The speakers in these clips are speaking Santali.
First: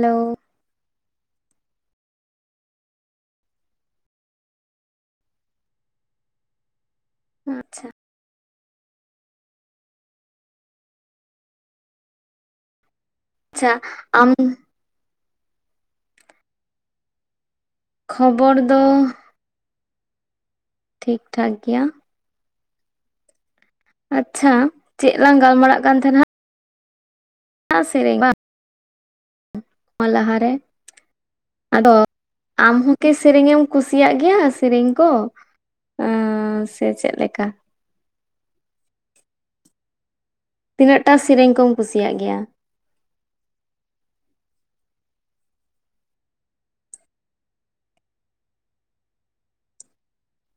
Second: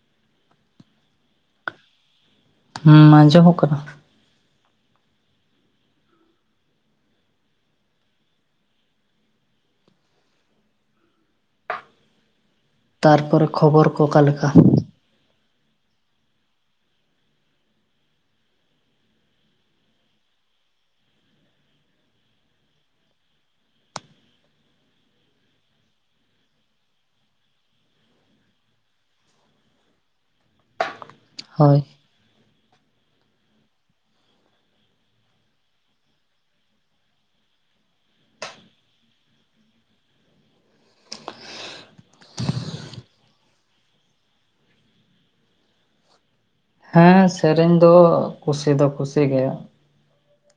ᱦᱮᱞᱳᱹᱹᱹᱹ ᱾ ᱦᱩᱸ, ᱟᱸᱡᱚᱢᱚᱜ ᱠᱟᱱᱟ ᱾ ᱟᱸᱪᱪᱷᱟ ᱾ ᱛᱟᱨᱯᱚᱨᱮ ᱟᱪᱪᱷᱟ ᱠᱷᱚᱵᱚᱨ ᱠᱚ ᱚᱠᱟ ᱟᱢ ᱞᱮᱠᱟ? ᱠᱷᱚᱵᱚᱨ ᱫᱚ ᱸᱸ ᱴᱷᱤᱠ- ᱴᱷᱟᱠ ᱜᱮᱭᱟ ᱾ ᱟᱪᱪᱷᱟ, ᱪᱮᱫ ᱞᱟᱝ ᱜᱟᱞᱢᱟᱨᱟᱜ ᱠᱟᱱ ᱛᱟᱦᱮᱱᱟ? ᱟᱥᱤᱨᱤᱵᱟ ᱾ ᱚ ᱞᱟᱦᱟᱨᱮ ᱦᱳᱭ ᱟᱫᱚ! ᱟᱢ ᱦᱚᱸ ᱠᱤ ᱥᱮᱨᱮᱧ ᱮᱢ ᱠᱩᱥᱤᱭᱟᱜ ᱜᱮᱭᱟ ᱥᱮᱨᱮᱧ ᱠᱚ? ᱩᱸᱼ ᱥᱮ ᱪᱮᱫ ᱞᱮᱠᱟ? ᱛᱤᱱᱟᱹᱜ ᱴᱟ ᱥᱮᱨᱮᱧ ᱠᱚᱢ ᱠᱩᱥᱤᱭᱟᱜ ᱜᱮᱭᱟ? ᱦᱮᱸ, ᱥᱮᱨᱮᱧ ᱫᱚ ᱠᱩᱥᱤ ᱫᱚ ᱠᱩᱥᱤᱜᱮ,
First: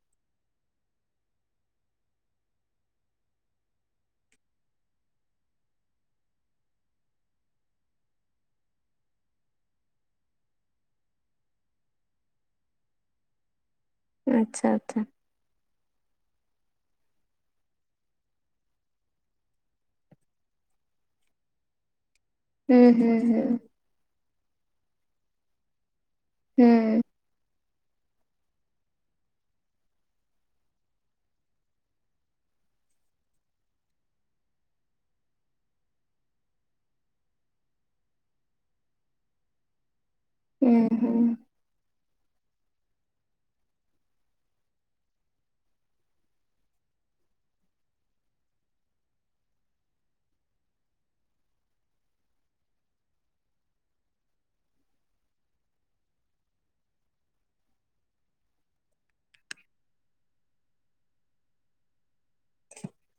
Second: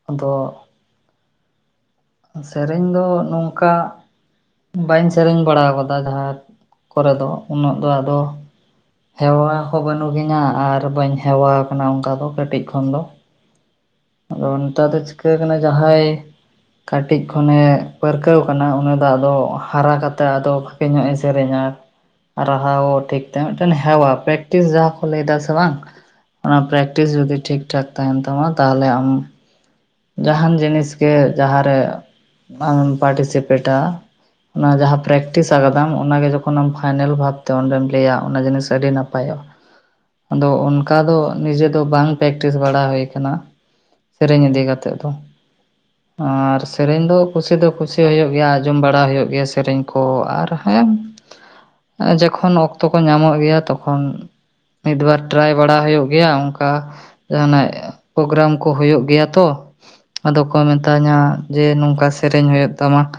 ᱟᱫᱚ ᱹᱹᱹᱹ ᱥᱮᱨᱮᱧ ᱫᱚ ᱱᱚᱝᱠᱟ ᱹᱹᱹᱹ ᱾ ᱵᱟᱹᱧ ᱥᱮᱨᱮᱧ ᱵᱟᱲᱟ ᱟᱠᱟᱫᱟ ᱡᱟᱦᱟᱸ ᱠᱚᱨᱮ ᱫᱚ ᱩᱱᱟᱹᱜ ᱫᱚ ᱟᱫᱚ ᱹᱹᱹᱹ ᱾ ᱦᱮᱣᱟ ᱦᱚᱸ ᱵᱟᱹᱱᱩᱜᱤᱧᱟ ᱟᱨ ᱵᱟᱹᱧ ᱦᱮᱣᱟ ᱟᱠᱟᱱᱟ ᱚᱱᱠᱟ ᱫᱚ ᱠᱟᱹᱴᱤᱡ ᱠᱷᱚᱱ ᱫᱚ ᱾ [inaudible] ᱟᱫᱚ ᱟᱪᱪᱷᱟ ᱱᱮᱛᱟᱨ ᱫᱚ ᱟᱪᱪᱷᱟ ᱪᱤᱠᱟᱹ ᱠᱟᱱᱟ ᱡᱟᱦᱟᱸᱭ ᱹᱹᱹ ᱾ ᱠᱟᱹᱴᱤᱡ ᱠᱷᱚᱱᱮ ᱯᱟᱹᱨᱠᱟᱹᱣ ᱟᱠᱟᱱᱟ ᱩᱱᱟᱹᱜ ᱫᱚ ᱟᱫᱚ ᱦᱟᱨᱟ ᱠᱟᱛᱮ ᱟᱫᱚ ᱛᱤᱱᱟᱹᱜ ᱮ ᱥᱮᱨᱮᱧᱟ ᱾ [inaudible] ᱨᱟᱦᱟᱣ ᱦᱩᱸ ᱴᱷᱤᱠᱛᱮ ᱢᱤᱫᱴᱮᱱ ᱦᱮᱣᱟ ᱯᱮᱠᱴᱤᱥ ᱡᱟᱦᱟᱸ ᱠᱚ ᱞᱟᱹᱭ ᱫᱟ ᱥᱮ ᱵᱟᱝ? ᱚᱱᱟ ᱦᱩᱸ ᱯᱨᱮᱠᱴᱤᱥ ᱡᱩᱫᱤ ᱴᱷᱤᱠ ᱴᱷᱟᱠ ᱛᱟᱦᱮᱱ ᱛᱟᱢᱟ, ᱛᱟᱦᱞᱮ ᱟᱢ ᱹᱹᱹᱹ᱾ ᱡᱟᱦᱟᱱ ᱡᱤᱱᱤᱥ ᱜᱮ ᱡᱟᱦᱟᱸᱨᱮ ᱟᱢᱮᱢ ᱯᱟᱴᱤᱥᱤᱯᱮᱴᱟ ᱾ ᱚᱱᱟ ᱡᱟᱦᱟ ᱯᱨᱮᱠᱤᱥ ᱠᱟᱫᱟᱢ ᱚᱱᱟ ᱜᱮ ᱡᱚᱠᱷᱚᱱᱮᱢ ᱯᱷᱟᱭᱱᱮᱞ ᱵᱷᱟᱵᱛᱮ ᱚᱸᱰᱮᱢ ᱞᱟᱹᱭᱟ, ᱚᱱᱟ ᱡᱤᱱᱤᱥ ᱟᱹᱰᱤ ᱱᱟᱯᱟᱭᱚᱜ-ᱟ᱾ [inaudible] ᱟᱫᱚ ᱦᱩᱸ ᱚᱱᱠᱟ ᱦᱩᱸ ᱦᱩᱸ ᱫᱚ ᱱᱤᱡᱮ ᱫᱚ ᱵᱟᱝ ᱯᱮᱠᱴᱤᱥ ᱵᱟᱲᱟ ᱦᱳᱭ ᱠᱟᱱᱟ ᱥᱮᱨᱮᱧ ᱤᱫᱤ ᱠᱟᱛᱮ ᱾ ᱱᱤᱛᱚᱜ ᱫᱚ ᱹᱹᱹ ᱟᱨ ᱥᱮᱨᱮᱧ ᱫᱚ ᱠᱩᱥᱤ ᱫᱚ ᱠᱩᱥᱤ ᱦᱩᱭᱩᱜ ᱜᱮᱭᱟ, ᱟᱸᱡᱚᱢ ᱵᱟᱲᱟ ᱦᱩᱭᱩᱜ ᱜᱮᱭᱟ ᱥᱮᱨᱮᱧ ᱠᱷᱚ ᱟᱨ ᱦᱮᱢ ᱡᱚᱠᱷᱚᱱ ᱚᱠᱛᱚ ᱠᱚ ᱧᱟᱢᱚᱜ ᱜᱮᱭᱟ ᱛᱚᱠᱷᱚᱱ- -ᱢᱤᱫᱵᱟᱨ ᱴᱨᱟᱭ ᱵᱟᱲᱟ ᱦᱩᱭᱩᱜ ᱜᱮᱭᱟ ᱚᱱᱠᱟ ᱾ ᱡᱟᱦᱟᱱᱟᱜ ᱯᱨᱳᱜᱨᱟᱢ ᱠᱚ ᱦᱳᱭᱳᱜ ᱜᱮᱭᱟ ᱛᱚ, ᱟᱫᱚ ᱠᱚ ᱢᱮᱛᱟᱧᱟ ᱡᱮ ᱱᱚᱝᱠᱟ ᱥᱮᱨᱮᱧ ᱦᱩᱭᱩᱜ ᱛᱟᱢᱟ ᱾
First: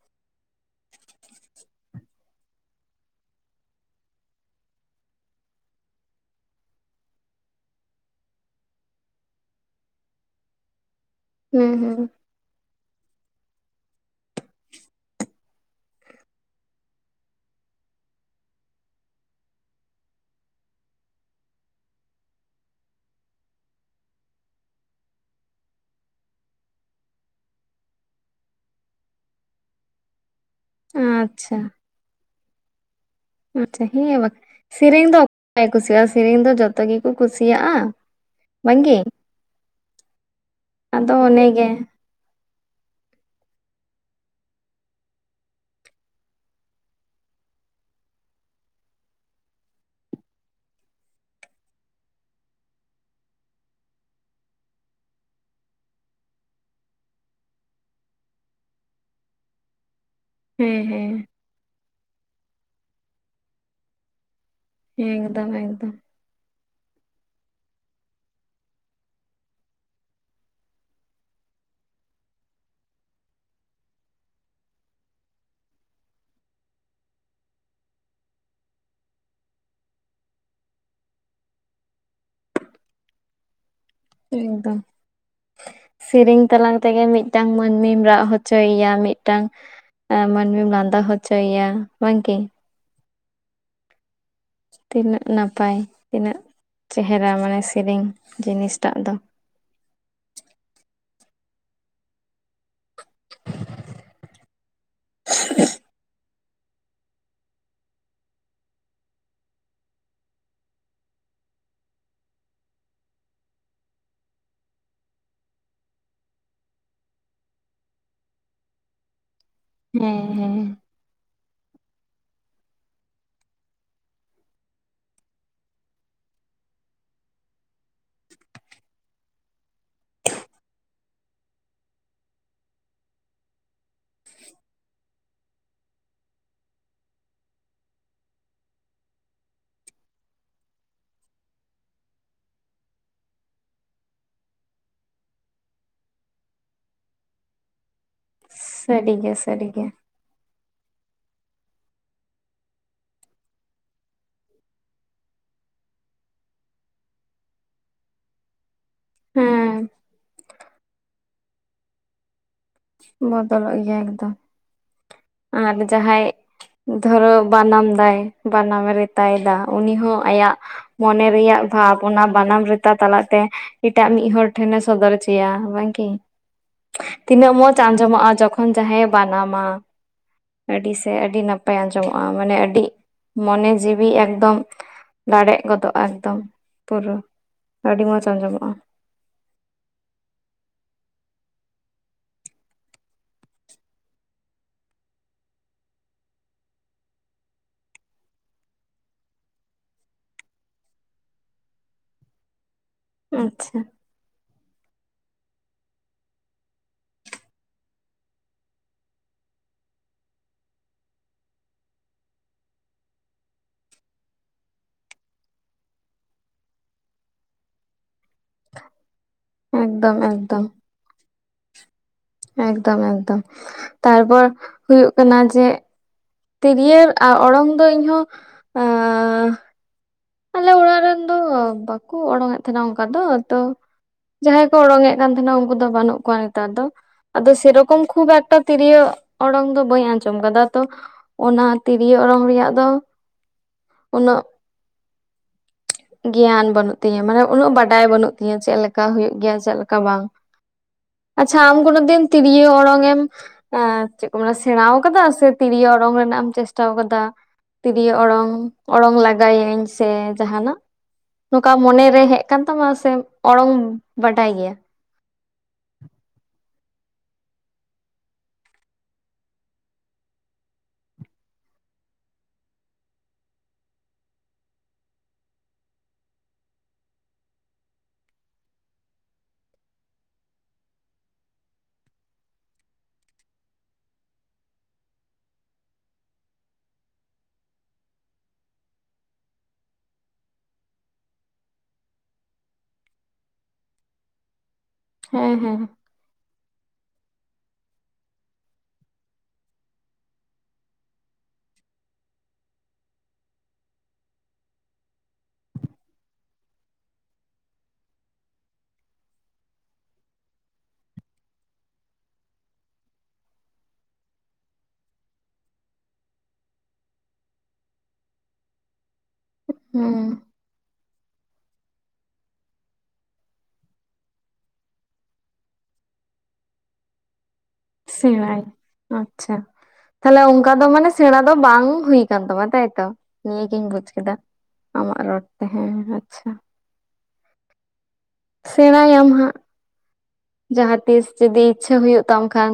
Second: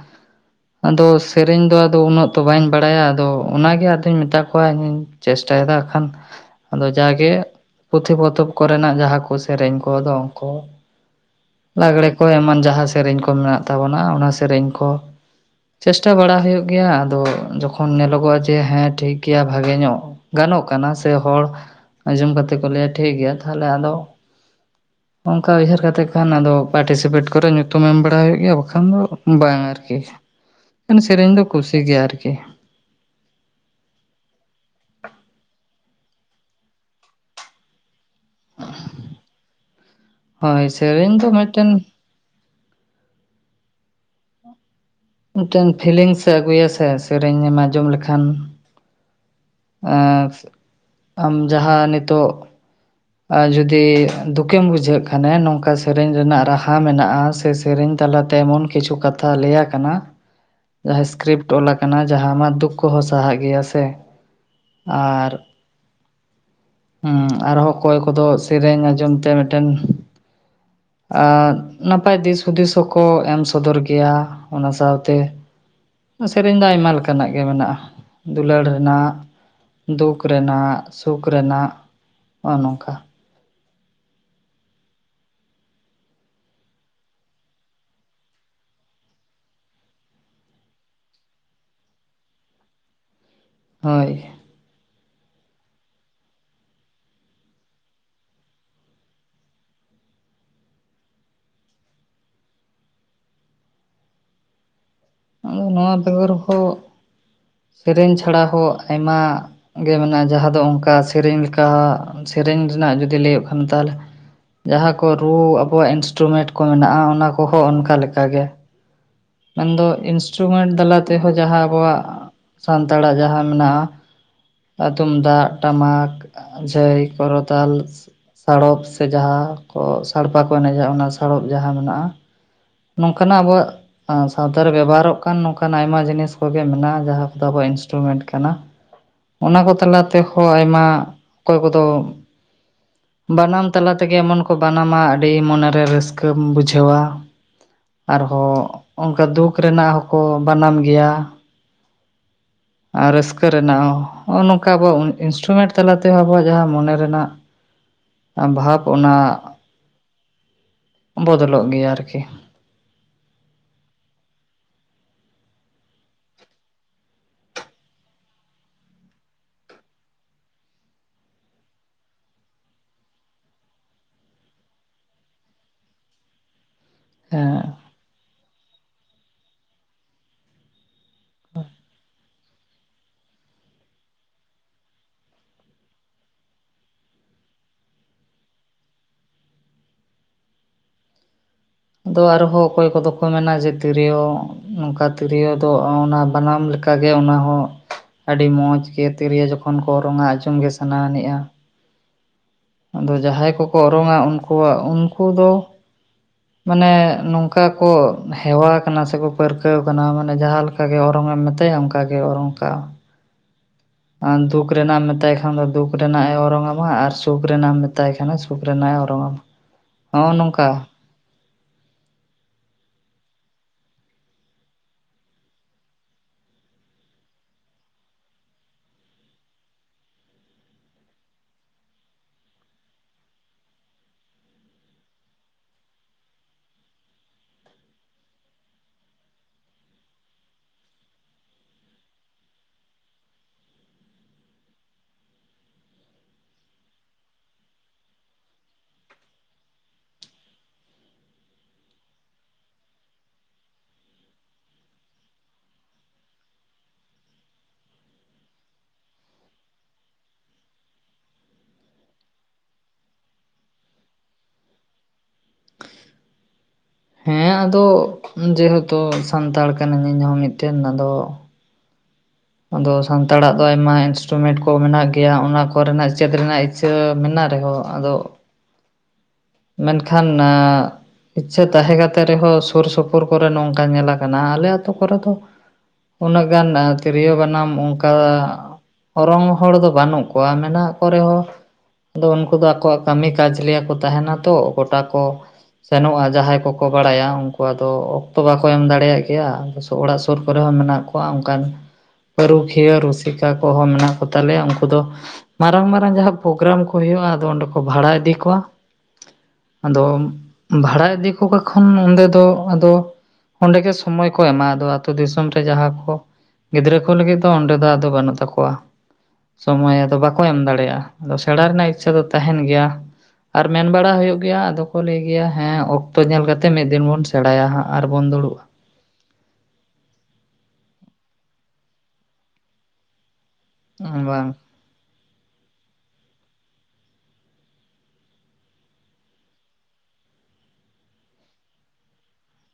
ᱟᱫᱚ ᱥᱮᱨᱮᱧ ᱫᱚ ᱟᱫᱚ ᱩᱱᱟᱹᱜ ᱛᱚ ᱵᱟᱧ ᱵᱟᱲᱟᱭᱟ ᱟᱫᱚ ᱚᱱᱟᱜᱮ ᱟᱫᱚᱹᱧ ᱢᱮᱛᱟ ᱠᱚᱣᱟ ᱤᱧ [inaudible] ᱪᱮᱥᱴᱟᱭᱮᱫᱟ ᱠᱷᱟᱱ, ᱟᱫᱚ ᱡᱟᱜᱮ ᱯᱩᱛᱷᱤ ᱯᱚᱛᱚᱵ ᱠᱚᱨᱮᱱᱟᱜ ᱡᱟᱦᱟ ᱠᱚ ᱥᱮᱨᱮᱧ ᱠᱚ, ᱫᱚᱝ ᱠᱚ, ᱦᱩᱸ ᱦᱩᱸ ᱞᱟᱜᱽᱲᱮ ᱠᱚ ᱮᱢᱟᱱ ᱡᱟᱦᱟ ᱥᱮᱨᱮᱧ ᱠᱚ ᱢᱮᱱᱟᱜ ᱛᱟᱵᱚᱱᱟ, ᱚᱱᱟ ᱥᱮᱨᱮᱧ ᱠᱚ ᱪᱮᱥᱴᱟ ᱵᱟᱲᱟ ᱦᱳᱭᱳᱜ ᱜᱮᱭᱟ, ᱟᱫᱚ ᱡᱚᱠᱷᱚᱱ ᱱᱮᱞᱚᱜᱚᱜᱼᱟ ᱡᱮ ᱦᱮᱸ ᱴᱷᱤᱠ ᱜᱮᱭᱟ ᱵᱷᱟᱜᱮ ᱧᱚᱜ- -ᱜᱟᱱᱚᱜ ᱠᱟᱱᱟ ᱥᱮ ᱦᱚᱲ ᱟᱸᱡᱚᱢ ᱠᱟᱛᱮ ᱠᱚ ᱞᱟᱹᱭᱟ ᱴᱷᱤᱠ ᱜᱮᱭᱟ ᱛᱟᱦᱞᱮ ᱟᱫᱚ, ᱚᱝᱠᱟ ᱩᱭᱦᱟᱹᱨ ᱠᱟᱛᱮᱜ ᱠᱷᱟᱱ ᱟᱫᱚ ᱯᱟᱴᱤᱥᱤᱯᱮᱴ ᱠᱚᱨᱮ ᱧᱩᱛᱩᱢ ᱮᱢ ᱵᱟᱲᱟ ᱦᱩᱭᱩᱜ ᱜᱮᱭᱟ, ᱵᱟᱠᱷᱟᱱ ᱫᱚ ᱵᱟᱝ ᱟᱨᱠᱤ᱾ [unintelligible] ᱮ ᱥᱮᱨᱮᱧ ᱫᱚ ᱟᱪᱪᱷᱟ ᱠᱩᱥᱤ ᱜᱮᱭᱟ ᱟᱨᱠᱤ᱾ [inaudible] ᱟᱪᱪᱷᱟ ᱦᱮᱸ ᱵᱟ [unintelligible] ᱥᱮᱨᱮᱧ ᱫᱚ ᱠᱚᱭ ᱮ ᱠᱩᱥᱤᱜᱼᱟ ᱥᱮᱨᱮᱧ ᱫᱚ ᱡᱚᱛᱚ ᱜᱮᱠᱚ ᱠᱩᱥᱤᱭᱟᱜᱼᱟ, ᱵᱟᱝᱜᱮᱹ, ᱦᱳᱭ ᱟᱫᱚ ᱥᱮᱨᱮᱧ ᱫᱚ ᱚᱱᱮ ᱜᱮ ᱢᱤᱫᱴᱮᱱ ᱢᱤᱫᱴᱮᱱ ᱯᱷᱤᱞᱤᱝᱥᱮ ᱟᱹᱜᱩᱭᱟ ᱥᱮ, ᱥᱮᱨᱮᱧᱮᱢ ᱟᱸᱡᱚᱢ ᱞᱮᱠᱷᱟᱱ, ᱟᱸᱠᱥ ᱟᱢ ᱡᱟᱦᱟ ᱱᱤᱛᱚᱜ ᱟ ᱡᱩᱫᱤ ᱫᱩᱠᱮᱢ ᱵᱩᱡᱷᱟᱹᱜ ᱠᱷᱟᱱᱮ ᱱᱚᱝᱠᱟ ᱥᱮᱨᱮᱧ ᱨᱮᱱᱟᱜ ᱨᱟᱦᱟ ᱢᱮᱱᱟᱜᱼᱟ, ᱥᱮ ᱥᱮᱨᱮᱧ ᱛᱟᱞᱟᱛᱮ ᱮᱢᱚᱱ ᱠᱤᱪᱷᱩ ᱠᱟᱛᱷᱟ ᱞᱟᱹᱭᱟ ᱠᱟᱱᱟ ᱦᱮᱸ ᱡᱟᱦᱟ ᱦᱮᱸ ᱤᱥᱠᱨᱤᱯᱴ ᱚᱞ ᱟᱠᱟᱱᱟ, ᱡᱟᱦᱟ ᱟᱢᱟᱜ ᱫᱩᱠ ᱠᱚᱦᱚ ᱥᱟᱦᱟᱜ ᱜᱮᱭᱟ ᱥᱮ? ᱟᱨ ᱮᱠᱫᱚᱢ ᱮᱠᱫᱚᱢ ᱩᱸ ᱟᱨᱦᱚ ᱠᱚᱭ ᱠᱚᱫᱚ ᱥᱮᱨᱮᱧ ᱟᱸᱡᱚᱢ ᱛᱮ ᱢᱤᱫᱴᱮᱱ ᱟ ᱱᱟᱯᱟᱭ ᱫᱤᱥ ᱦᱩᱫᱤᱥ ᱦᱚᱠᱚ ᱮᱢ ᱥᱚᱫᱚᱨ ᱜᱮᱭᱟ, ᱚᱱᱟ ᱥᱟᱣᱛᱮ, ᱥᱮᱨᱮᱧ ᱫᱚ ᱟᱭᱢᱟ ᱞᱮᱠᱟᱱᱟᱜ ᱜᱮ ᱢᱮᱱᱟᱜᱼᱟ, ᱫᱩᱞᱟᱹᱲ ᱨᱮᱱᱟᱜ, ᱫᱩᱠ ᱨᱮᱱᱟᱜ, ᱥᱩᱠ ᱨᱮᱱᱟᱜ, ᱚᱸᱻᱭ ᱱᱚᱝᱠᱟ᱾ ᱮᱠᱫᱚᱢ [inaudible] ᱥᱮᱨᱮᱧ ᱛᱟᱞᱟᱝ ᱛᱮᱜᱮ ᱢᱤᱫᱴᱟᱝ ᱢᱟᱹᱱᱢᱤᱢ ᱨᱟᱜ ᱦᱚᱪᱚᱭᱮᱭᱟ, ᱢᱤᱫᱴᱟᱝ ᱟ ᱢᱟᱱᱢᱤᱢ ᱞᱟᱸᱫᱟ ᱦᱚᱪᱚ ᱭᱟ, ᱵᱟᱝᱠᱤ ᱦᱳᱭ, ᱛᱤᱱᱟᱹᱜ ᱱᱟᱯᱟᱭ, ᱛᱤᱱᱟᱹᱜ ᱪᱮᱦᱨᱟ, ᱢᱟᱱᱮ ᱥᱤᱨᱤᱧ ᱡᱤᱱᱤᱥᱴᱟᱜ ᱫᱚ, [inaudible] ᱟᱸᱫᱚ ᱱᱚᱣᱟ ᱵᱮᱜᱚᱨ ᱦᱚ, ᱥᱮᱨᱮᱧ ᱪᱷᱟᱲᱟ ᱦᱚ ᱟᱭᱢᱟ- -ᱜᱮ ᱢᱮᱱᱟᱜᱼᱟ ᱡᱟᱦᱟ ᱫᱚ ᱚᱱᱠᱟ ᱥᱮᱨᱮᱧ ᱞᱮᱠᱟ, ᱥᱮᱨᱮᱧ ᱨᱮᱱᱟᱜ ᱡᱩᱫᱤ ᱞᱟᱹᱭᱚᱜ ᱠᱷᱟᱱ ᱛᱟᱦᱚᱞᱮ, ᱡᱟᱦᱟ ᱠᱚ ᱨᱩ ᱟᱵᱚᱣᱟᱜ ᱤᱱᱥᱴᱨᱩᱢᱮᱴ ᱠᱚ ᱢᱮᱱᱟᱜᱼᱟ, ᱚᱱᱟ ᱠᱚᱦᱚ ᱚᱱᱠᱟ ᱞᱮᱠᱟᱜ ᱜᱮ, ᱢᱮᱱᱫᱚ ᱦᱮᱸ ᱦᱮᱸ ᱤᱱᱥᱴᱨᱩᱢᱮᱱ ᱫᱟᱞᱟ ᱛᱮ ᱦᱚ ᱡᱟᱦᱟ, ᱟᱵᱚᱣᱟᱜ ᱥᱟᱱᱛᱟᱲᱟᱜ ᱡᱟᱦᱟ ᱢᱮᱱᱟᱜᱼᱟ, ᱟ ᱛᱩᱢᱫᱟᱜ, ᱴᱟᱢᱟᱠ, ᱡᱷᱟᱹᱭ, ᱠᱚᱨᱚᱛᱟᱞᱥ, ᱥᱟᱲᱚᱯ ᱥᱮ ᱡᱟᱦᱟ ᱠᱚ ᱥᱟᱲᱯᱟ ᱠᱚ ᱮᱱᱮᱡᱟ, ᱚᱱᱟ ᱥᱟᱲᱚᱯ ᱡᱟᱦᱟ ᱢᱮᱱᱟᱜᱼᱟ, ᱱᱚᱝᱠᱟᱱᱟᱜ ᱟᱵᱚᱣᱟᱜ ᱟ ᱥᱟᱣᱛᱟ ᱨᱮ ᱵᱮᱵᱚᱦᱟᱨᱚᱜ ᱠᱟᱱ ᱱᱚᱝᱠᱟᱱᱟᱜ ᱟᱭᱢᱟ ᱡᱤᱱᱤᱥ ᱠᱚᱜᱮ ᱢᱮᱱᱟᱜᱼᱟ, ᱡᱟᱦᱟ ᱠᱚᱫᱚ ᱟᱵᱚᱣᱟᱜ ᱤᱱᱥᱴᱨᱩᱢᱮᱱᱴ ᱠᱟᱱᱟ᱾ ᱚᱱᱟ ᱠᱚ ᱛᱟᱞᱟ ᱛᱮᱦᱚ, ᱟᱭᱢᱟ ᱚᱠᱚᱭ ᱠᱚᱫᱚ ᱵᱟᱱᱟᱢ ᱛᱟᱞᱟ ᱛᱮᱜᱮ ᱮᱢᱚᱱ ᱠᱚ ᱵᱟᱱᱟᱢᱟ, ᱟᱹᱰᱤ ᱢᱚᱱᱮᱨᱮ ᱨᱟᱹᱥᱠᱟᱹᱢ ᱵᱩᱡᱷᱟᱹᱣᱟ- -ᱟᱨᱦᱚ ᱚᱱᱠᱟ ᱥᱟᱹᱨᱤᱜᱮ ᱫᱩᱠ ᱥᱟᱹᱨᱤᱜᱮ ᱨᱮᱱᱟᱜ ᱦᱚᱠᱚ ᱵᱟᱱᱟᱢ ᱜᱮᱭᱟ, [unintelligible] ᱟ ᱨᱟᱹᱥᱠᱟᱹ ᱨᱮᱱᱟᱜ ᱦᱚ ᱚ ᱱᱚᱝᱠᱟ, ᱟᱵᱚᱣ ᱩᱱ ᱤᱱᱥᱴᱨᱩᱢᱮᱴ ᱛᱟᱞᱟᱛᱮᱦᱚ ᱟᱵᱚᱣᱟᱜ ᱡᱟᱦᱟ ᱢᱚᱱᱮ ᱨᱮᱱᱟᱜ [unintelligible] ᱵᱷᱟᱵ ᱚᱱᱟ, ᱦᱮᱸ ᱵᱚᱫᱚᱞᱚᱜ ᱜᱮᱭᱟ ᱟᱨᱠᱤ ᱾ ᱵᱚᱫᱚᱞᱚᱜ ᱜᱮᱭᱟ ᱮᱠᱫᱚᱢ᱾ ᱟᱨ ᱡᱟᱦᱟᱸᱭ ᱫᱷᱚᱨᱚ ᱵᱟᱱᱟᱢ ᱫᱟᱭ, ᱵᱟᱱᱟᱢᱮ ᱨᱮᱛᱟᱭ ᱫᱟ ᱩᱱᱤ ᱦᱚᱸ ᱟᱭᱟᱜ ᱢᱚᱱᱮ ᱨᱮᱭᱟᱜ ᱵᱷᱟᱵᱽ ᱚᱱᱟ ᱵᱟᱱᱟᱢ ᱨᱮᱛᱟ ᱛᱟᱞᱟᱛᱮ ᱮᱴᱟᱜ ᱢᱤᱫ ᱦᱚᱲ ᱴᱷᱮᱱᱮ ᱥᱚᱫᱚᱨ ᱦᱚᱪᱚᱭᱟ ᱵᱟᱝᱠᱤ ᱛᱤᱱᱟᱹᱜ ᱦᱮᱸ ᱢᱚᱸᱡᱽ ᱟᱸᱡᱚᱢᱚᱜᱼᱟ ᱡᱚᱠᱷᱚᱱ ᱡᱟᱦᱟᱸᱭᱮ ᱵᱟᱱᱟᱢᱟ᱾ ᱟᱹᱰᱤ ᱥᱮ ᱟᱹᱰᱤ ᱱᱟᱯᱟᱭ ᱟᱸᱡᱚᱢᱚᱜᱼᱟ ᱢᱟᱱᱮ ᱟᱹᱰᱤ, ᱢᱚᱱᱮ ᱡᱤᱣᱤ ᱮᱠᱫᱚᱢ ᱨᱟᱲᱮᱡ ᱜᱚᱫᱚᱜᱼᱟ ᱮᱠᱫᱚᱢ ᱯᱩᱨᱟᱹ, ᱟᱹᱰᱤ ᱢᱚᱸᱡᱽ ᱟᱸᱡᱚᱢᱚᱜᱼᱟ᱾ ᱟᱫᱚ ᱟᱨᱦᱚᱸ ᱚᱠᱚᱭ ᱠᱚᱫᱚ ᱠᱚ ᱢᱮᱱᱟ ᱡᱮ ᱛᱤᱨᱭᱳ, ᱱᱚᱝᱠᱟ ᱛᱤᱨᱭᱳ ᱫᱚ ᱚᱱᱟ ᱵᱟᱱᱟᱢ ᱞᱮᱠᱟ ᱚᱱᱠᱟ ᱜᱮ ᱚᱱᱟ ᱦᱚᱸ, ᱟᱹᱰᱤ ᱢᱚᱡᱽ ᱜᱮ ᱛᱤᱨᱭᱳ ᱡᱚᱠᱷᱚᱱ ᱠᱚ ᱚᱨᱚᱝᱟ ᱟᱸᱡᱚᱢ ᱜᱮ ᱥᱟᱱᱟᱱᱮᱜᱼᱟ ᱟᱫᱚ ᱡᱟᱦᱟᱸᱭ ᱠᱚᱠᱚ ᱟᱪᱪᱷᱟ ᱚᱨᱚᱝᱟ ᱩᱱᱠᱩᱣᱟᱜ ᱩᱱᱠᱩ ᱫᱚ ᱢᱟᱱᱮ ᱱᱚᱝᱠᱟ ᱠᱚ, ᱦᱮᱣᱟ ᱠᱟᱱᱟ ᱥᱮᱠᱚ ᱯᱟᱹᱨᱠᱟᱹᱣ ᱠᱟᱱᱟ ᱢᱟᱱᱮ ᱡᱟᱦᱟᱸᱠᱟ ᱚᱱᱠᱟᱜᱮ ᱚᱨᱚᱝ ᱢᱮᱛᱟᱭᱟ ᱚᱱᱠᱟᱜᱮ ᱚᱱᱠᱟ ᱾ ᱟᱨ ᱫᱩᱠ ᱨᱮᱱᱟᱜ ᱮᱢ ᱢᱮᱛᱟᱭ ᱠᱷᱟᱱ ᱫᱚ ᱫᱩᱠ ᱨᱮᱱᱟᱜ ᱮ ᱚᱨᱚᱝ ᱟᱢᱟ ᱟᱨ ᱥᱩᱠ ᱨᱮᱱᱟᱜ ᱮᱢ ᱢᱮᱛᱟᱭ ᱠᱷᱟᱱ ᱥᱩᱠᱨᱮᱱᱟ ᱮ ᱚᱨᱚᱝ ᱟᱢᱟᱭ ᱮᱠᱫᱚᱢ ᱦᱚᱸᱜᱼᱚᱭ ᱱᱚᱝᱠᱟ ᱾ ᱮᱠᱫᱚᱢ-ᱮᱠᱫᱚᱢ ᱛᱟᱨᱯᱚᱨ ᱦᱩᱭᱩᱜ ᱠᱟᱱᱟ ᱡᱮ ᱛᱤᱨᱭᱟᱹ ᱚᱨᱚᱝ ᱫᱚ ᱤᱧ ᱦᱚᱸ ᱟᱸ ᱟᱞᱮ ᱚᱲᱟᱜ ᱨᱮᱱ ᱫᱚ ᱵᱟᱠᱚ ᱚᱨᱚᱝ ᱮᱮᱫ ᱛᱟᱦᱮᱱᱟ ᱚᱱᱠᱟ ᱫᱚ ᱛᱚ ᱡᱟᱦᱟᱸᱭ ᱠᱚ ᱚᱲᱚᱝ ᱮᱫ ᱠᱟᱱ ᱛᱟᱦᱮᱱᱟ ᱩᱱᱠᱩ ᱫᱚ ᱵᱟᱹᱱᱩᱜ ᱠᱚᱣᱟ ᱱᱮᱛᱟᱨ ᱫᱚ ᱟᱫᱚ ᱥᱮᱨᱚᱠᱚᱢ ᱠᱷᱩᱵ ᱮᱠᱴᱟ ᱛᱤᱨᱭᱳ ᱚᱲᱚᱝ ᱫᱚ ᱵᱟᱹᱧ ᱟᱸᱡᱚᱢ ᱟᱠᱟᱫᱟ ᱛᱚ ᱚᱱᱟ ᱛᱤᱨᱭᱳ ᱚᱨᱚᱝ ᱨᱮᱭᱟᱜ ᱫᱚ ᱩᱱᱟᱹᱜ ᱜᱮᱭᱟᱱ ᱵᱟᱹᱱᱩᱜ ᱛᱤᱧᱟᱹ ᱢᱟᱱᱮ ᱩᱱᱟᱹᱜ ᱵᱟᱰᱟᱭ ᱵᱟᱹᱱᱩᱜ ᱛᱤᱧᱟᱹ ᱪᱮᱞᱮᱠᱟ ᱦᱩᱭᱩᱜ ᱜᱮᱭᱟ ᱪᱮᱞᱮᱠᱟ ᱵᱟᱝ ᱾ ᱟᱪᱷᱟ ᱟᱢᱜᱚᱱᱳ ᱢᱤᱫ ᱫᱤᱱ ᱛᱤᱨᱤᱭᱟᱹ ᱚᱨᱚᱝ ᱮᱢ ᱪᱮᱫ ᱠᱚ ᱢᱮᱱᱟ ᱥᱮᱬᱟᱣ ᱟᱠᱟᱫᱟ ᱥᱮ ᱛᱤᱨᱭᱳ ᱚᱨᱚᱝ ᱨᱮᱱᱟᱜ ᱮᱢ ᱪᱮᱥᱴᱟᱣ ᱠᱟᱫᱟ? ᱛᱤᱨᱭᱳ ᱚᱲᱚᱝ ᱚᱲᱚᱝ ᱞᱟᱜᱟᱭᱟᱹᱧ ᱥᱮ ᱡᱟᱦᱟᱱᱟᱜ ᱱᱚᱝᱠᱟ ᱢᱚᱱᱮᱨᱮ ᱦᱮᱜ ᱟᱠᱟᱱ ᱛᱟᱢᱟ ᱥᱮ ᱚᱲᱚᱝ ᱵᱟᱰᱟᱭ ᱜᱮᱭᱟ? ᱦᱮᱸ ᱟᱫᱚ ᱡᱮᱦᱮᱛᱩ ᱥᱟᱱᱛᱟᱲ ᱠᱟᱱᱟᱧ ᱦᱚᱸ ᱢᱤᱫᱴᱮᱱ ᱟᱫᱚ ᱟᱫᱚ ᱥᱟᱱᱛᱟᱲᱟᱜ ᱫᱚ ᱟᱭᱢᱟ ᱤᱱᱥᱴᱨᱩᱢᱮᱱᱴ ᱠᱚ ᱢᱮᱱᱟᱜ ᱜᱮᱭᱟ ᱚᱱᱟ ᱠᱚᱨᱮᱱᱟᱜ ᱪᱮᱫ ᱨᱮᱱᱟᱜ ᱪᱮ ᱢᱮᱱᱟᱜ ᱨᱮᱦᱚᱸ ᱟᱫᱚ ᱢᱮᱱᱠᱷᱟᱱ ᱟᱸ ᱤᱪᱷᱟᱹ ᱛᱟᱦᱮᱸ ᱠᱟᱛᱮ ᱨᱮᱦᱚᱸ ᱥᱩᱨ ᱥᱩᱯᱩᱨ ᱠᱚᱨᱮ ᱱᱚᱝᱠᱟ ᱧᱮᱞ ᱟᱠᱟᱱᱟ ᱟᱞᱮ ᱟᱹᱛᱩ ᱠᱚᱨᱮ ᱫᱚ ᱩᱱᱟᱹᱜ ᱜᱟᱱ ᱛᱤᱨᱭᱳ ᱵᱟᱱᱟᱢ ᱚᱱᱠᱟ, ᱚᱨᱚᱝ ᱦᱚᱲ ᱫᱚ ᱵᱟᱹᱱᱩᱜ ᱠᱚᱣᱟ ᱢᱮᱱᱟᱜ ᱠᱚ ᱨᱮᱦᱚᱸ ᱟᱫᱚ ᱩᱱᱠᱩ ᱫᱚ ᱟᱠᱚᱣᱟᱜ ᱠᱟᱹᱢᱤ ᱠᱟᱡᱽ ᱞᱮᱭᱟ ᱠᱚ ᱛᱟᱦᱮᱱᱟ ᱛᱚ ᱜᱚᱴᱟ ᱠᱚ ᱦᱮᱸ ᱦᱮᱸ ᱥᱮᱱᱚᱜᱼᱟ ᱡᱟᱦᱟᱸᱭ ᱠᱚ ᱠᱚ ᱵᱟᱲᱟᱭᱟ ᱩᱱᱠᱩ ᱟᱫᱚ ᱚᱠᱛᱚ ᱵᱟᱠᱚ ᱮᱢ ᱫᱟᱲᱮᱭᱟᱜ ᱜᱮᱭᱟ ᱚᱲᱟᱜ ᱥᱩᱨ ᱠᱚᱨᱮ ᱦᱚᱸ ᱢᱮᱱᱟᱜ ᱠᱚᱣᱟ ᱚᱱᱠᱟᱱ ᱯᱟᱹᱨᱩᱠᱷᱤᱭᱟᱹ ᱨᱩᱥᱤᱠᱟ ᱠᱚᱦᱚᱸ ᱢᱮᱱᱟᱜ ᱠᱚᱛᱟᱞᱮᱭᱟ ᱩᱱᱠᱩ ᱫᱚ ᱢᱟᱨᱟᱝ ᱢᱟᱨᱟᱝ ᱡᱟᱦᱟᱸ ᱯᱨᱳᱜᱨᱟᱢ ᱠᱚ ᱦᱩᱭᱩᱜᱼᱟ ᱟᱫᱚ ᱚᱸᱰᱮ ᱠᱚ ᱵᱷᱟᱲᱟ ᱤᱫᱤ ᱠᱚᱣᱟ ᱟᱫᱚ ᱵᱷᱟᱲᱟ ᱤᱫᱤ ᱠᱟᱠᱚᱠᱷᱚᱱ ᱚᱸᱰᱮ ᱫᱚ ᱟᱫᱚ ᱚᱸᱰᱮ ᱜᱮ ᱥᱚᱢᱚᱭ ᱠᱚ ᱮᱢᱟᱼᱟ ᱟᱫᱚ ᱟ. ᱛᱩ ᱫᱤᱥᱚᱢ ᱨᱮ ᱡᱟᱦᱟᱸ ᱠᱚ ᱜᱤᱫᱽᱨᱟᱹᱠᱩ ᱞᱟᱹᱜᱤᱫ ᱫᱚ ᱚᱸᱰᱮ ᱫᱚ ᱟᱫᱚ ᱵᱟᱹᱱᱩᱜ ᱛᱟᱠᱚᱣᱟ, ᱥᱚᱢᱚᱭ ᱦᱩᱸ ᱟᱫᱚ ᱵᱟᱠᱚ ᱮᱢ ᱫᱟᱲᱮᱭᱟᱜᱼᱟ ᱾ ᱟᱫᱚ ᱥᱮᱬᱟ ᱨᱮᱱᱟᱜ ᱤᱪᱷᱟᱹ ᱫᱚ ᱛᱟᱦᱮᱱ ᱜᱮᱭᱟ ᱾ ᱟᱨ ᱢᱮᱱ ᱵᱟᱲᱟ ᱦᱩᱭᱩᱜ ᱜᱮᱭᱟ ᱟᱫᱚ ᱠᱚ ᱞᱟᱹᱭ ᱜᱮᱭᱟ ᱦᱮᱸ ᱚᱠᱛᱚ ᱧᱮᱞ ᱠᱟᱛᱮᱜ ᱢᱤᱫ ᱫᱤᱱ ᱵᱚᱱ ᱥᱮᱬᱟᱭᱟ ᱦᱟᱸᱜ ᱟᱨᱵᱚᱱ ᱫᱩᱲᱩᱵᱼᱟ ᱾ ᱟᱪᱷᱟ ᱛᱟᱦᱚᱞᱮ ᱚᱱᱠᱟ ᱫᱚ ᱢᱟᱱᱮ ᱥᱮᱬᱟ ᱫᱚ ᱵᱟᱝ ᱦᱩᱭ ᱠᱟᱱ ᱛᱟᱢᱟ ᱛᱟᱭᱛᱚ ᱱᱤᱭᱟᱹ ᱜᱮᱧ ᱵᱩᱪ ᱠᱮᱫᱟ᱾ ᱵᱟᱝ ᱟᱢᱟᱜ ᱨᱚᱲ ᱛᱮ ᱦᱮᱸ ᱟᱪᱷᱟ, ᱥᱮᱬᱟᱭᱟᱢ ᱦᱟᱸᱜ ᱾ ᱡᱟᱦᱟᱸᱛᱤᱥ ᱡᱩᱫᱤ ᱤᱪᱪᱷᱩ ᱦᱩᱭᱩᱜ ᱛᱟᱢ ᱠᱷᱟᱱ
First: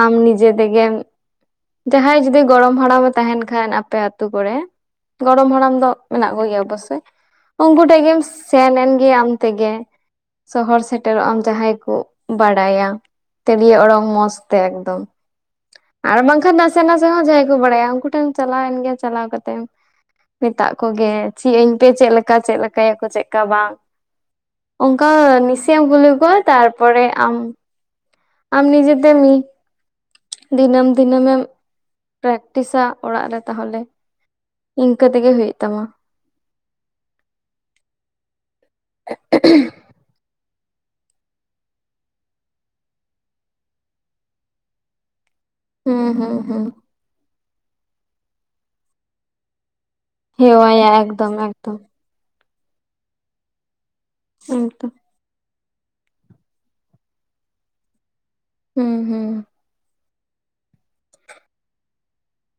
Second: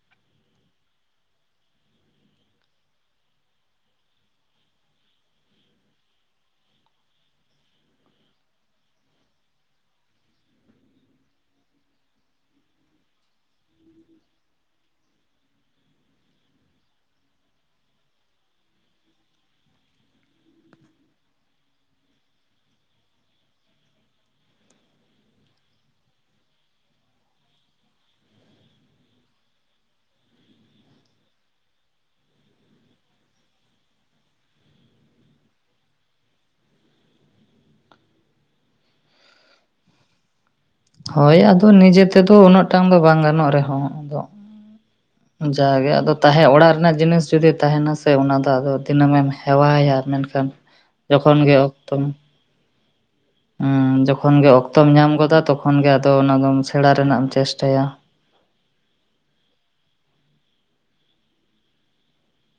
ᱟᱢ ᱱᱤᱡᱮ ᱛᱮᱜᱮᱢ, ᱡᱟᱦᱟᱸᱭ ᱡᱩᱫᱤ ᱜᱚᱲᱚᱢ ᱦᱟᱲᱟᱢᱮ ᱛᱟᱸᱦᱮᱱ ᱠᱷᱟᱱ ᱟᱯᱮ ᱟᱹᱛᱩ ᱠᱚᱲᱮ ᱾ ᱜᱚᱲᱚᱢ ᱦᱟᱲᱟᱢ ᱫᱚ ᱢᱮᱱᱟᱜ ᱠᱚᱜᱮᱭᱟ ᱚᱵᱚᱥᱮᱭ ᱾ ᱩᱱᱠᱩ ᱴᱷᱮᱱ ᱜᱮᱢ ᱥᱮᱱ ᱮᱱ ᱜᱮ ᱟᱢ ᱛᱮᱜᱮ ᱥᱚᱦᱚᱨ ᱥᱮᱴᱮᱨᱚᱜ ᱟᱢ ᱡᱟᱦᱟᱸᱭ, [unintelligible] ᱠᱩ ᱵᱟᱰᱟᱭᱟ ᱛᱤᱲᱤᱭᱳ ᱚᱲᱚᱝ ᱢᱚᱸᱡᱽ ᱛᱮ ᱮᱠᱫᱚᱢ ᱾ ᱟᱲ ᱵᱟᱝᱠᱷᱟᱱ ᱱᱟᱥᱮ ᱱᱟᱥᱮ ᱦᱚᱸ ᱡᱟᱦᱟᱸᱭ ᱠᱚ ᱵᱟᱲᱟᱭᱟ ᱩᱱᱠᱩ ᱴᱷᱮᱱ ᱪᱟᱞᱟᱣᱮᱱ ᱜᱮᱭᱟ ᱪᱟᱞᱟᱣ ᱠᱟᱛᱮ? ᱢᱮᱛᱟᱜ ᱠᱚᱜᱮ ᱪᱤᱜ ᱟᱹᱧ ᱯᱮ ᱪᱮᱜ ᱞᱮᱠᱟ ᱪᱮᱜ ᱞᱮᱠᱟᱭᱟᱠᱚ ᱪᱮᱜ ᱞᱮᱠᱟ ᱵᱟᱝ? ᱚᱝᱠᱟ ᱱᱤᱥᱮᱟᱢ ᱠᱩᱞᱤᱠᱚ-ᱟ ᱛᱟᱨᱯᱚᱨᱮ ᱟᱢ, ᱟᱢ ᱱᱤᱡᱮ ᱛᱮᱢ [inaudible] ᱫᱤᱱᱟᱹᱢ ᱫᱤᱱᱟᱹᱢᱮᱢ ᱯᱨᱟᱠᱴᱤᱥᱟ ᱚᱲᱟᱜ ᱨᱮ ᱛᱟᱦᱚᱞᱮ, ᱤᱱᱠᱟᱹ ᱛᱮᱜᱮ ᱦᱩᱭᱩᱜ ᱛᱟᱢᱟ ᱾ [unintelligible] ᱦᱚᱭ ᱟᱫᱚ ᱱᱤᱡᱮ ᱛᱮᱫᱚ ᱩᱱᱟᱹᱜ ᱴᱟᱝ ᱫᱚ ᱵᱟᱝ ᱜᱟᱱᱚᱜ ᱨᱮᱦᱚᱸ ᱟᱫᱚ, ᱡᱟᱜᱮ ᱦᱩᱸ ᱟᱫᱚ ᱦᱩᱸ ᱛᱟᱦᱮ ᱦᱩᱸ ᱚᱲᱟᱜ ᱨᱮᱱᱟᱜ ᱡᱤᱱᱤᱥ ᱡᱩᱫᱤ ᱛᱟᱦᱮᱱᱟ ᱥᱮ ᱚᱱᱟ ᱫᱚ ᱟᱫᱚ ᱫᱤᱱᱟᱹᱢᱮᱢ ᱦᱮᱣᱟᱭᱟ ᱢᱮᱱᱠᱷᱟᱱ, ᱦᱮᱣᱟᱭᱟ [unintelligible] ᱮᱠᱫᱚᱢ ᱡᱚᱠᱷᱚᱱ ᱜᱮ ᱮᱠᱫᱚᱢ ᱚᱠᱛᱚ [inaudible] ᱮᱸ ᱡᱚᱠᱷᱚᱱ ᱜᱮ ᱚᱠᱛᱚᱢ ᱮᱠᱫᱚᱢ ᱧᱟᱢ ᱜᱚᱫᱟ ᱛᱚᱠᱷᱚᱱ ᱜᱮ ᱟᱫᱚ ᱚᱱᱟ ᱫᱚᱢ ᱥᱮᱬᱟ ᱨᱮᱱᱟᱜ ᱮᱢ ᱪᱮᱥᱴᱟᱭᱟ᱾ ᱦᱩᱸ ᱦᱩᱸ᱾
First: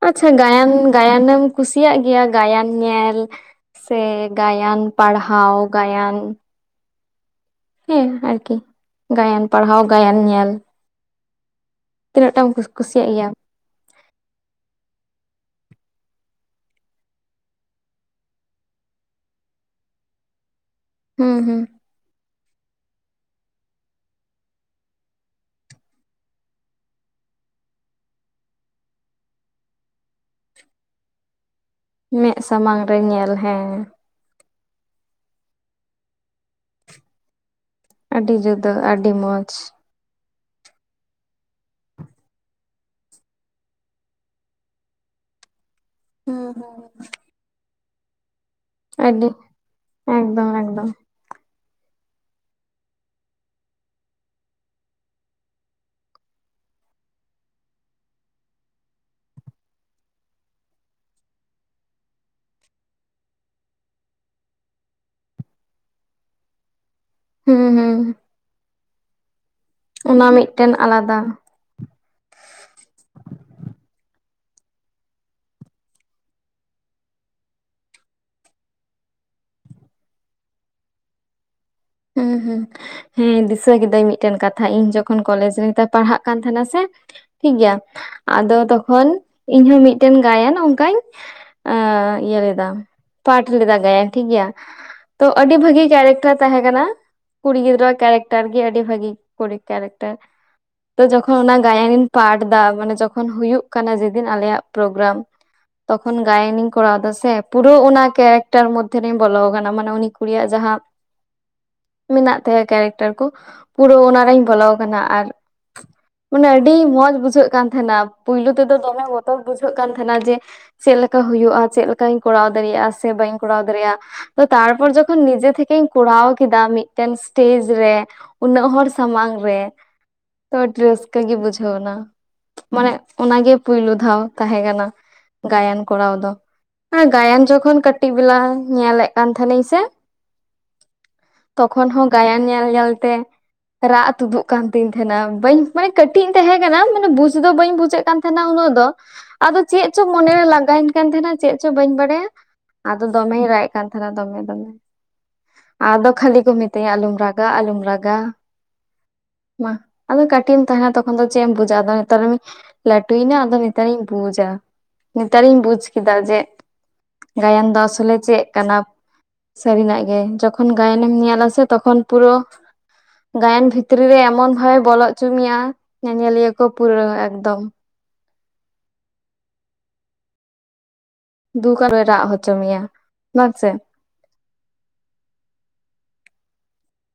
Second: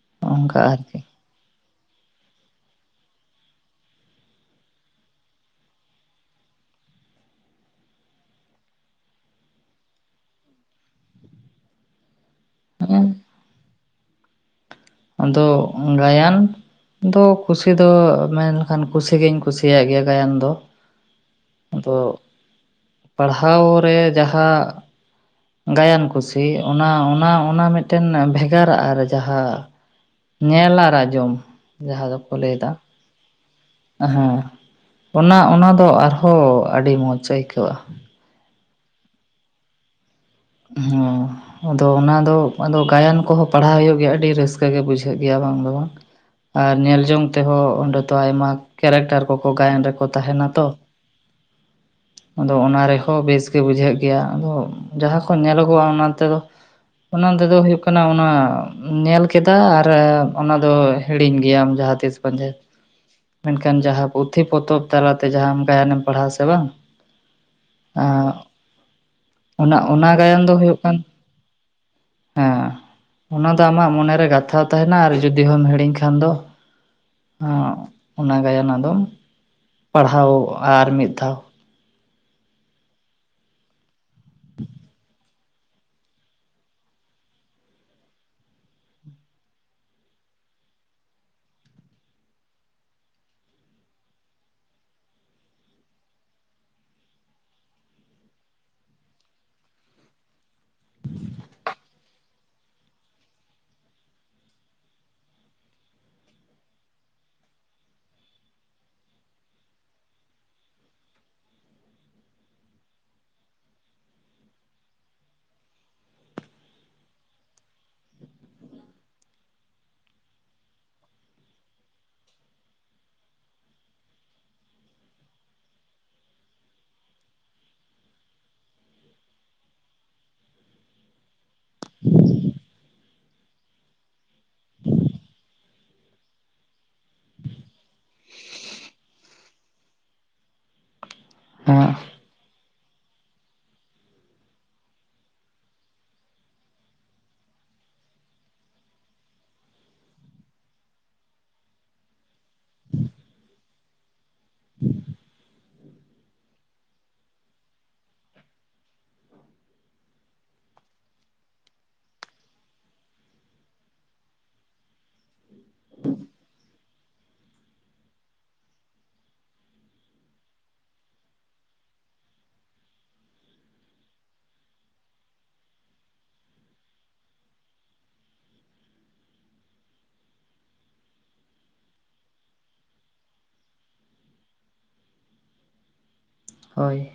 ᱟᱪᱪᱷᱟ ᱚᱱᱠᱟ ᱜᱟᱭᱟᱱ ᱟᱨᱠᱤ ᱜᱟᱭᱟᱱᱮᱢ, ᱠᱩᱥᱤᱭᱟᱜ ᱜᱮᱭᱟ ᱜᱟᱭᱟᱱ ᱧᱮᱞ ᱥᱮ ᱜᱟᱭᱟᱱ ᱯᱟᱲᱦᱟᱣ ᱜᱟᱭᱟᱱ? [inaudible] ᱦᱮᱸ ᱟᱨᱠᱤ ᱜᱟᱭᱟᱱ ᱯᱟᱲᱦᱟᱣ ᱜᱟᱭᱟᱱ ᱧᱮᱞ᱾ ᱛᱤᱱᱟᱹᱜ ᱴᱟᱢ ᱠᱩ ᱦᱮᱸ ᱠᱩᱥᱤᱭᱟᱜ ᱜᱮᱭᱟᱢ? ᱟᱫᱚ ᱜᱟᱭᱟᱱ? ᱤᱧ ᱫᱚ ᱠᱩᱥᱤ ᱫᱚ ᱢᱮᱱ ᱠᱷᱟᱱ ᱠᱩᱥᱤ ᱜᱤᱧ ᱠᱩᱥᱤᱭᱟᱜ ᱜᱮᱭᱟ ᱜᱟᱭᱟᱱ ᱫᱚ᱾ ᱦᱩᱸ ᱦᱩᱸ᱾ ᱟᱫᱚ, ᱯᱟᱲᱦᱟᱣ ᱨᱮ ᱡᱟᱦᱟ, ᱜᱟᱭᱟᱱ ᱠᱩᱥᱤ ᱚᱱᱟ ᱚᱱᱟ ᱚᱱᱟ ᱢᱤᱫᱴᱮᱱ ᱵᱷᱮᱜᱟᱨᱟᱜ ᱟᱨ ᱡᱟᱦᱟ ᱧᱮᱞ ᱟᱨ ᱟᱡᱚᱢ᱾ ᱢᱮᱜ ᱥᱟᱢᱟᱝ ᱨᱮ ᱧᱮᱞ ᱦᱮᱸ ᱦᱮᱸ ᱚᱱᱟ ᱚᱱᱟ ᱫᱚ ᱟᱨᱦᱚᱸ ᱟᱹᱰᱤ ᱢᱚᱡᱽ ᱟᱹᱭᱠᱟᱹᱜᱼᱟ᱾ ᱟᱹᱰᱤ ᱡᱩᱫᱟᱹ ᱟᱹᱰᱤ ᱢᱚᱡᱽ᱾ ᱦᱚᱸ ᱟᱫᱚ ᱚᱱᱟ ᱫᱚ ᱟᱫᱚ ᱜᱟᱭᱟᱱ ᱠᱚᱦᱚ ᱯᱟᱲᱦᱟᱣ ᱦᱩᱭᱩᱜ ᱜᱮᱭᱟ ᱟᱹᱰᱤ ᱨᱟᱹᱥᱠᱟᱹ ᱜᱮ ᱵᱩᱡᱷᱟᱹᱜ ᱜᱮᱭᱟ ᱵᱟᱝ ᱫᱚ ᱵᱟᱝ᱾ ᱦᱩᱸ ᱟᱨ ᱦᱩᱸ ᱧᱮᱞ ᱡᱚᱝ ᱛᱮᱦᱚ ᱚᱸᱰᱮ ᱫᱚ ᱟᱭᱢᱟ ᱠᱮᱨᱮᱠᱴᱟᱨ ᱟᱹᱰᱤ ᱠᱚᱠᱚ ᱜᱟᱭᱟᱱ ᱨᱮᱠᱚ ᱛᱟᱦᱮᱱᱟ ᱮᱠᱫᱚᱢ ᱛᱚ᱾ ᱮᱠᱫᱚᱢ ᱟᱫᱚ ᱚᱱᱟ ᱨᱮᱦᱚ ᱵᱮᱥ ᱜᱮ ᱵᱩᱡᱷᱟᱹᱜ ᱜᱮᱭᱟ ᱟᱫᱚ ᱡᱟᱦᱟ [inaudible] [unintelligible] ᱧᱮᱞᱜᱼᱟ ᱚᱱᱟ ᱛᱮ ᱫᱚ? [inaudible] ᱚᱱᱟ ᱛᱮᱫᱚ ᱦᱩᱭᱩᱜ ᱠᱟᱱᱟ ᱚᱱᱟ ᱧᱮᱞ ᱠᱮᱫᱟ ᱟᱨ ᱚᱱᱟ ᱫᱚ ᱦᱮᱲᱤᱧ ᱜᱮᱭᱟᱢ ᱡᱟᱦᱟᱸᱛᱤᱥ᱾ [inaudible] ᱢᱮᱱᱠᱷᱟᱱ ᱡᱟᱦᱟ ᱯᱩᱛᱷᱤ ᱯᱚᱛᱚᱵ ᱛᱟᱞᱟᱛᱮ ᱡᱟᱦᱟᱸᱢ ᱜᱟᱭᱟᱱᱮᱢ ᱯᱟᱲᱦᱟᱣᱟ ᱥᱮ ᱵᱟᱝ, ᱦᱩᱸ ᱦᱩᱸ ᱟᱻᱜ ᱚᱱᱟ, ᱚᱱᱟ ᱜᱟᱭᱟᱱ ᱫᱚ ᱢᱤᱫᱴᱮᱱ ᱦᱩᱭᱩᱜ ᱠᱟᱱ ᱟᱞᱟᱫᱟ᱾ ᱦᱮᱸ ᱚᱱᱟ ᱫᱚ ᱟᱢᱟᱜ ᱢᱚᱱᱮᱨᱮ ᱜᱟᱛᱷᱟᱣ ᱛᱟᱦᱮᱱᱟ ᱟᱨ ᱡᱩᱫᱤ ᱦᱚᱸᱢ ᱦᱮᱲᱤᱧ ᱠᱷᱟᱱ ᱫᱚ, ᱟᱸ ᱚᱱᱟ ᱜᱟᱭᱟᱱ ᱟᱫᱚᱢ ᱯᱟᱲᱦᱟᱣ ᱟᱨ ᱢᱤᱫ ᱫᱷᱟᱣ᱾ ᱦᱩᱸ ᱦᱩᱸ᱾ ᱦᱮᱸ ᱫᱤᱥᱟᱹ ᱠᱤᱫᱟᱹᱧ ᱢᱤᱫᱴᱮᱱ ᱠᱟᱛᱷᱟ ᱤᱧ ᱡᱚᱠᱷᱚᱱ ᱠᱚᱞᱮᱡᱽ ᱨᱮ [inaudible] ᱯᱟᱲᱦᱟᱜ ᱠᱟᱱ ᱛᱟᱦᱮᱱᱟ ᱥᱮ, ᱴᱷᱤᱠ ᱜᱮᱭᱟ ᱟᱫᱚ ᱛᱚᱠᱷᱚᱱ ᱤᱧ ᱦᱚᱸ ᱢᱤᱫᱴᱮᱱ ᱜᱟᱭᱟᱱ ᱚᱱᱠᱟᱧ, ᱮᱸ ᱤᱭᱟᱹ ᱞᱮᱫᱟ ᱯᱟᱴᱷ ᱞᱮᱫᱟ ᱜᱟᱭᱟᱱ ᱴᱷᱤᱠ ᱜᱮᱭᱟ᱾ ᱛᱚ ᱟᱹᱰᱤ ᱵᱷᱟᱹᱜᱤ ᱠᱮᱨᱮᱠᱴᱟᱨ ᱛᱟᱦᱮᱸ, ᱠᱟᱱᱟ ᱠᱩᱲᱤ ᱜᱤᱫᱽᱨᱟᱹ ᱠᱮᱨᱮᱠᱴᱟᱨ ᱜᱮ ᱟᱹᱰᱤ ᱵᱷᱟᱹᱜᱤ ᱠᱩᱲᱤ ᱠᱮᱨᱮᱠᱴᱟᱨ᱾ [inaudible] ᱛᱚ ᱡᱚᱠᱷᱚᱱ ᱚᱱᱟ ᱜᱟᱭᱟᱱᱤᱧ ᱯᱟᱴᱷ ᱫᱟ ᱢᱟᱱᱮ ᱡᱚᱠᱷᱚᱱ ᱦᱩᱭᱩᱜ ᱠᱟᱱᱟ ᱡᱮᱫᱤᱱ ᱟᱞᱮᱭᱟᱜ ᱯᱨᱚᱜᱨᱟᱢ ᱾ ᱛᱚᱠᱷᱚᱱ ᱜᱟᱭᱟᱱᱤᱧ ᱠᱚᱨᱟᱣ ᱮᱫᱟ ᱥᱮ ᱯᱩᱨᱟᱹ ᱚᱱᱟ ᱠᱮᱨᱮᱠᱴᱟᱨ ᱢᱚᱫᱽᱫᱷᱮ ᱨᱮᱧ ᱵᱚᱞᱚ ᱟᱠᱟᱱᱟ ᱢᱟᱱᱮ ᱩᱱᱤ ᱠᱩᱲᱤᱭᱟᱜ ᱡᱟᱦᱟᱸ, ᱢᱮᱱᱟᱜ ᱛᱟᱭᱟ ᱠᱮᱨᱮᱠᱴᱟᱨ ᱠᱚ ᱯᱩᱨᱟᱹ ᱚᱱᱟ ᱨᱮᱧ ᱵᱚᱞᱚ ᱟᱠᱟᱱᱟ ᱟᱨ ᱢᱟᱱᱮ ᱟᱹᱰᱤ ᱢᱚᱸᱡᱽ ᱵᱩᱡᱷᱟᱹᱜ ᱠᱟᱱ ᱛᱟᱦᱮᱱᱟ᱾ᱯᱩᱭᱞᱩ ᱛᱮᱫᱚ ᱫᱚᱢᱮ ᱵᱚᱛᱚᱨ ᱵᱩᱡᱷᱟᱹᱜ ᱠᱟᱱ ᱛᱟᱦᱮᱱᱟ᱾ ᱡᱮ ᱪᱮᱫ ᱞᱮᱠᱟ ᱦᱩᱭᱩᱜᱼᱟ ᱪᱮᱫ ᱞᱮᱠᱟᱧ ᱠᱚᱨᱟᱣ ᱫᱟᱲᱮᱭᱟᱜᱼᱟ ᱥᱮ ᱵᱟᱹᱧ ᱠᱚᱨᱟᱣ ᱫᱟᱲᱮᱭᱟᱜᱼᱟ᱾ ᱛᱚ ᱛᱟᱨᱯᱚᱨ ᱡᱚᱠᱷᱚᱱ ᱱᱤᱡᱮ ᱛᱷᱮᱠᱮᱧ ᱠᱚᱲᱟᱣ ᱠᱮᱫᱟ ᱢᱤᱫᱴᱮᱱ ᱥᱴᱮᱡ ᱨᱮ ᱩᱱᱟᱹᱜ ᱦᱚᱲ ᱥᱟᱢᱟᱝ ᱨᱮ ᱛᱚ ᱟᱹᱰᱤ ᱨᱟᱹᱥᱠᱟᱹ ᱜᱮ ᱵᱩᱡᱷᱟᱹᱣᱮᱱᱟ᱾ ᱢᱟᱱᱮ ᱚᱱᱟᱜᱮ ᱯᱩᱭᱞᱩ ᱫᱷᱟᱣ ᱛᱟᱦᱮᱸ ᱠᱟᱱᱟ ᱜᱟᱭᱟᱱ ᱠᱚᱨᱟᱣ ᱫᱚ᱾ ᱟᱨ ᱜᱟᱭᱟᱱ ᱡᱚᱠᱷᱚᱱ ᱠᱟᱹᱴᱤᱡ ᱵᱮᱞᱟ ᱧᱮᱞᱮᱫ ᱠᱟᱱ ᱛᱟᱦᱮᱱᱤᱹᱧ ᱥᱮ᱾ ᱛᱚᱠᱷᱚᱱ ᱦᱮᱸ ᱦᱚᱸ ᱜᱟᱭᱟᱱ ᱧᱮᱞ-ᱧᱮᱞ ᱛᱮ ᱨᱟᱜ ᱛᱩᱫᱩᱜ ᱠᱟᱱ ᱛᱤᱧ ᱛᱟᱦᱮᱸᱱᱟ᱾ ᱵᱟᱹᱧ ᱢᱟᱱᱮ ᱠᱟᱹᱴᱤᱡ ᱤᱧ ᱛᱟᱦᱮᱸ ᱠᱟᱱᱟ ᱢᱟᱱᱮ ᱵᱩᱡ ᱫᱚ ᱵᱟᱹᱧ ᱵᱩᱡᱮᱫ ᱛᱟᱦᱮᱱᱟ ᱩᱱᱟᱹᱜ ᱫᱚ᱾ ᱟᱫᱚ ᱪᱮᱫ ᱪᱚ ᱢᱚᱱᱮᱨᱮ ᱞᱟᱜᱟᱣᱮᱱ ᱠᱟᱱ ᱛᱟᱦᱮᱱᱟ ᱪᱮᱫ ᱪᱚ ᱵᱟᱹᱧ ᱵᱟᱲᱟᱭᱟ ᱟᱫᱚ ᱫᱚᱢᱮᱭ ᱨᱟᱜ ᱮ ᱠᱟᱱ ᱛᱟᱦᱮᱱᱟ ᱫᱚᱢᱮ ᱫᱚᱢᱮ᱾ ᱟᱫᱚ ᱠᱷᱟᱹᱞᱤ ᱠᱚ ᱢᱤᱛᱟᱹᱧᱟ ᱟᱞᱚᱢ ᱨᱟᱜᱟ ᱟᱞᱚᱢ ᱨᱟᱜᱟ᱾ ᱢᱟ ᱟᱫᱚ ᱠᱟᱹᱴᱤᱡ ᱮᱢ ᱛᱟᱦᱮᱱᱟ ᱛᱚᱠᱷᱚᱱ ᱫᱚ ᱪᱮᱫ ᱮᱢ ᱵᱩᱡᱟ ᱟᱫᱚ ᱱᱮᱛᱟᱨ ᱞᱟᱹᱴᱩᱭᱮᱱᱟ ᱟᱫᱚ ᱱᱮᱛᱟᱨᱤᱧ ᱵᱩᱡᱟ, ᱱᱮᱛᱟᱨᱤᱧ ᱵᱩᱡ ᱠᱮᱫᱟ ᱡᱮ ᱜᱟᱭᱟᱱ ᱫᱚ ᱟᱥᱚᱞᱮ ᱪᱮᱫ ᱠᱟᱱᱟ ᱥᱟᱹᱨᱤᱱᱟᱜ ᱜᱮ ᱡᱚᱠᱷᱚᱱ ᱛᱚᱠᱷᱚᱱ ᱜᱟᱭᱟᱱᱮᱢ ᱧᱮᱞ ᱟᱥᱮ ᱛᱚᱠᱷᱚᱱ ᱯᱩᱨᱟᱹ ᱜᱟᱭᱟᱱ ᱵᱷᱤᱛᱨᱤ ᱨᱮ ᱮᱢᱚᱱ ᱵᱷᱟᱵᱮ ᱵᱚᱞᱚ ᱦᱚᱪᱚ ᱢᱮᱭᱟ, ᱧᱮᱧᱮᱞᱤᱭᱟᱹ ᱠᱚ ᱯᱩᱨᱟᱹ ᱮᱠᱫᱚᱢ ᱾ ᱫᱩᱠ ᱟᱨᱚᱭ ᱦᱚᱪᱚ ᱢᱮᱭᱟ ᱵᱟᱝ ᱥᱮ᱾ ᱦᱳᱭ᱾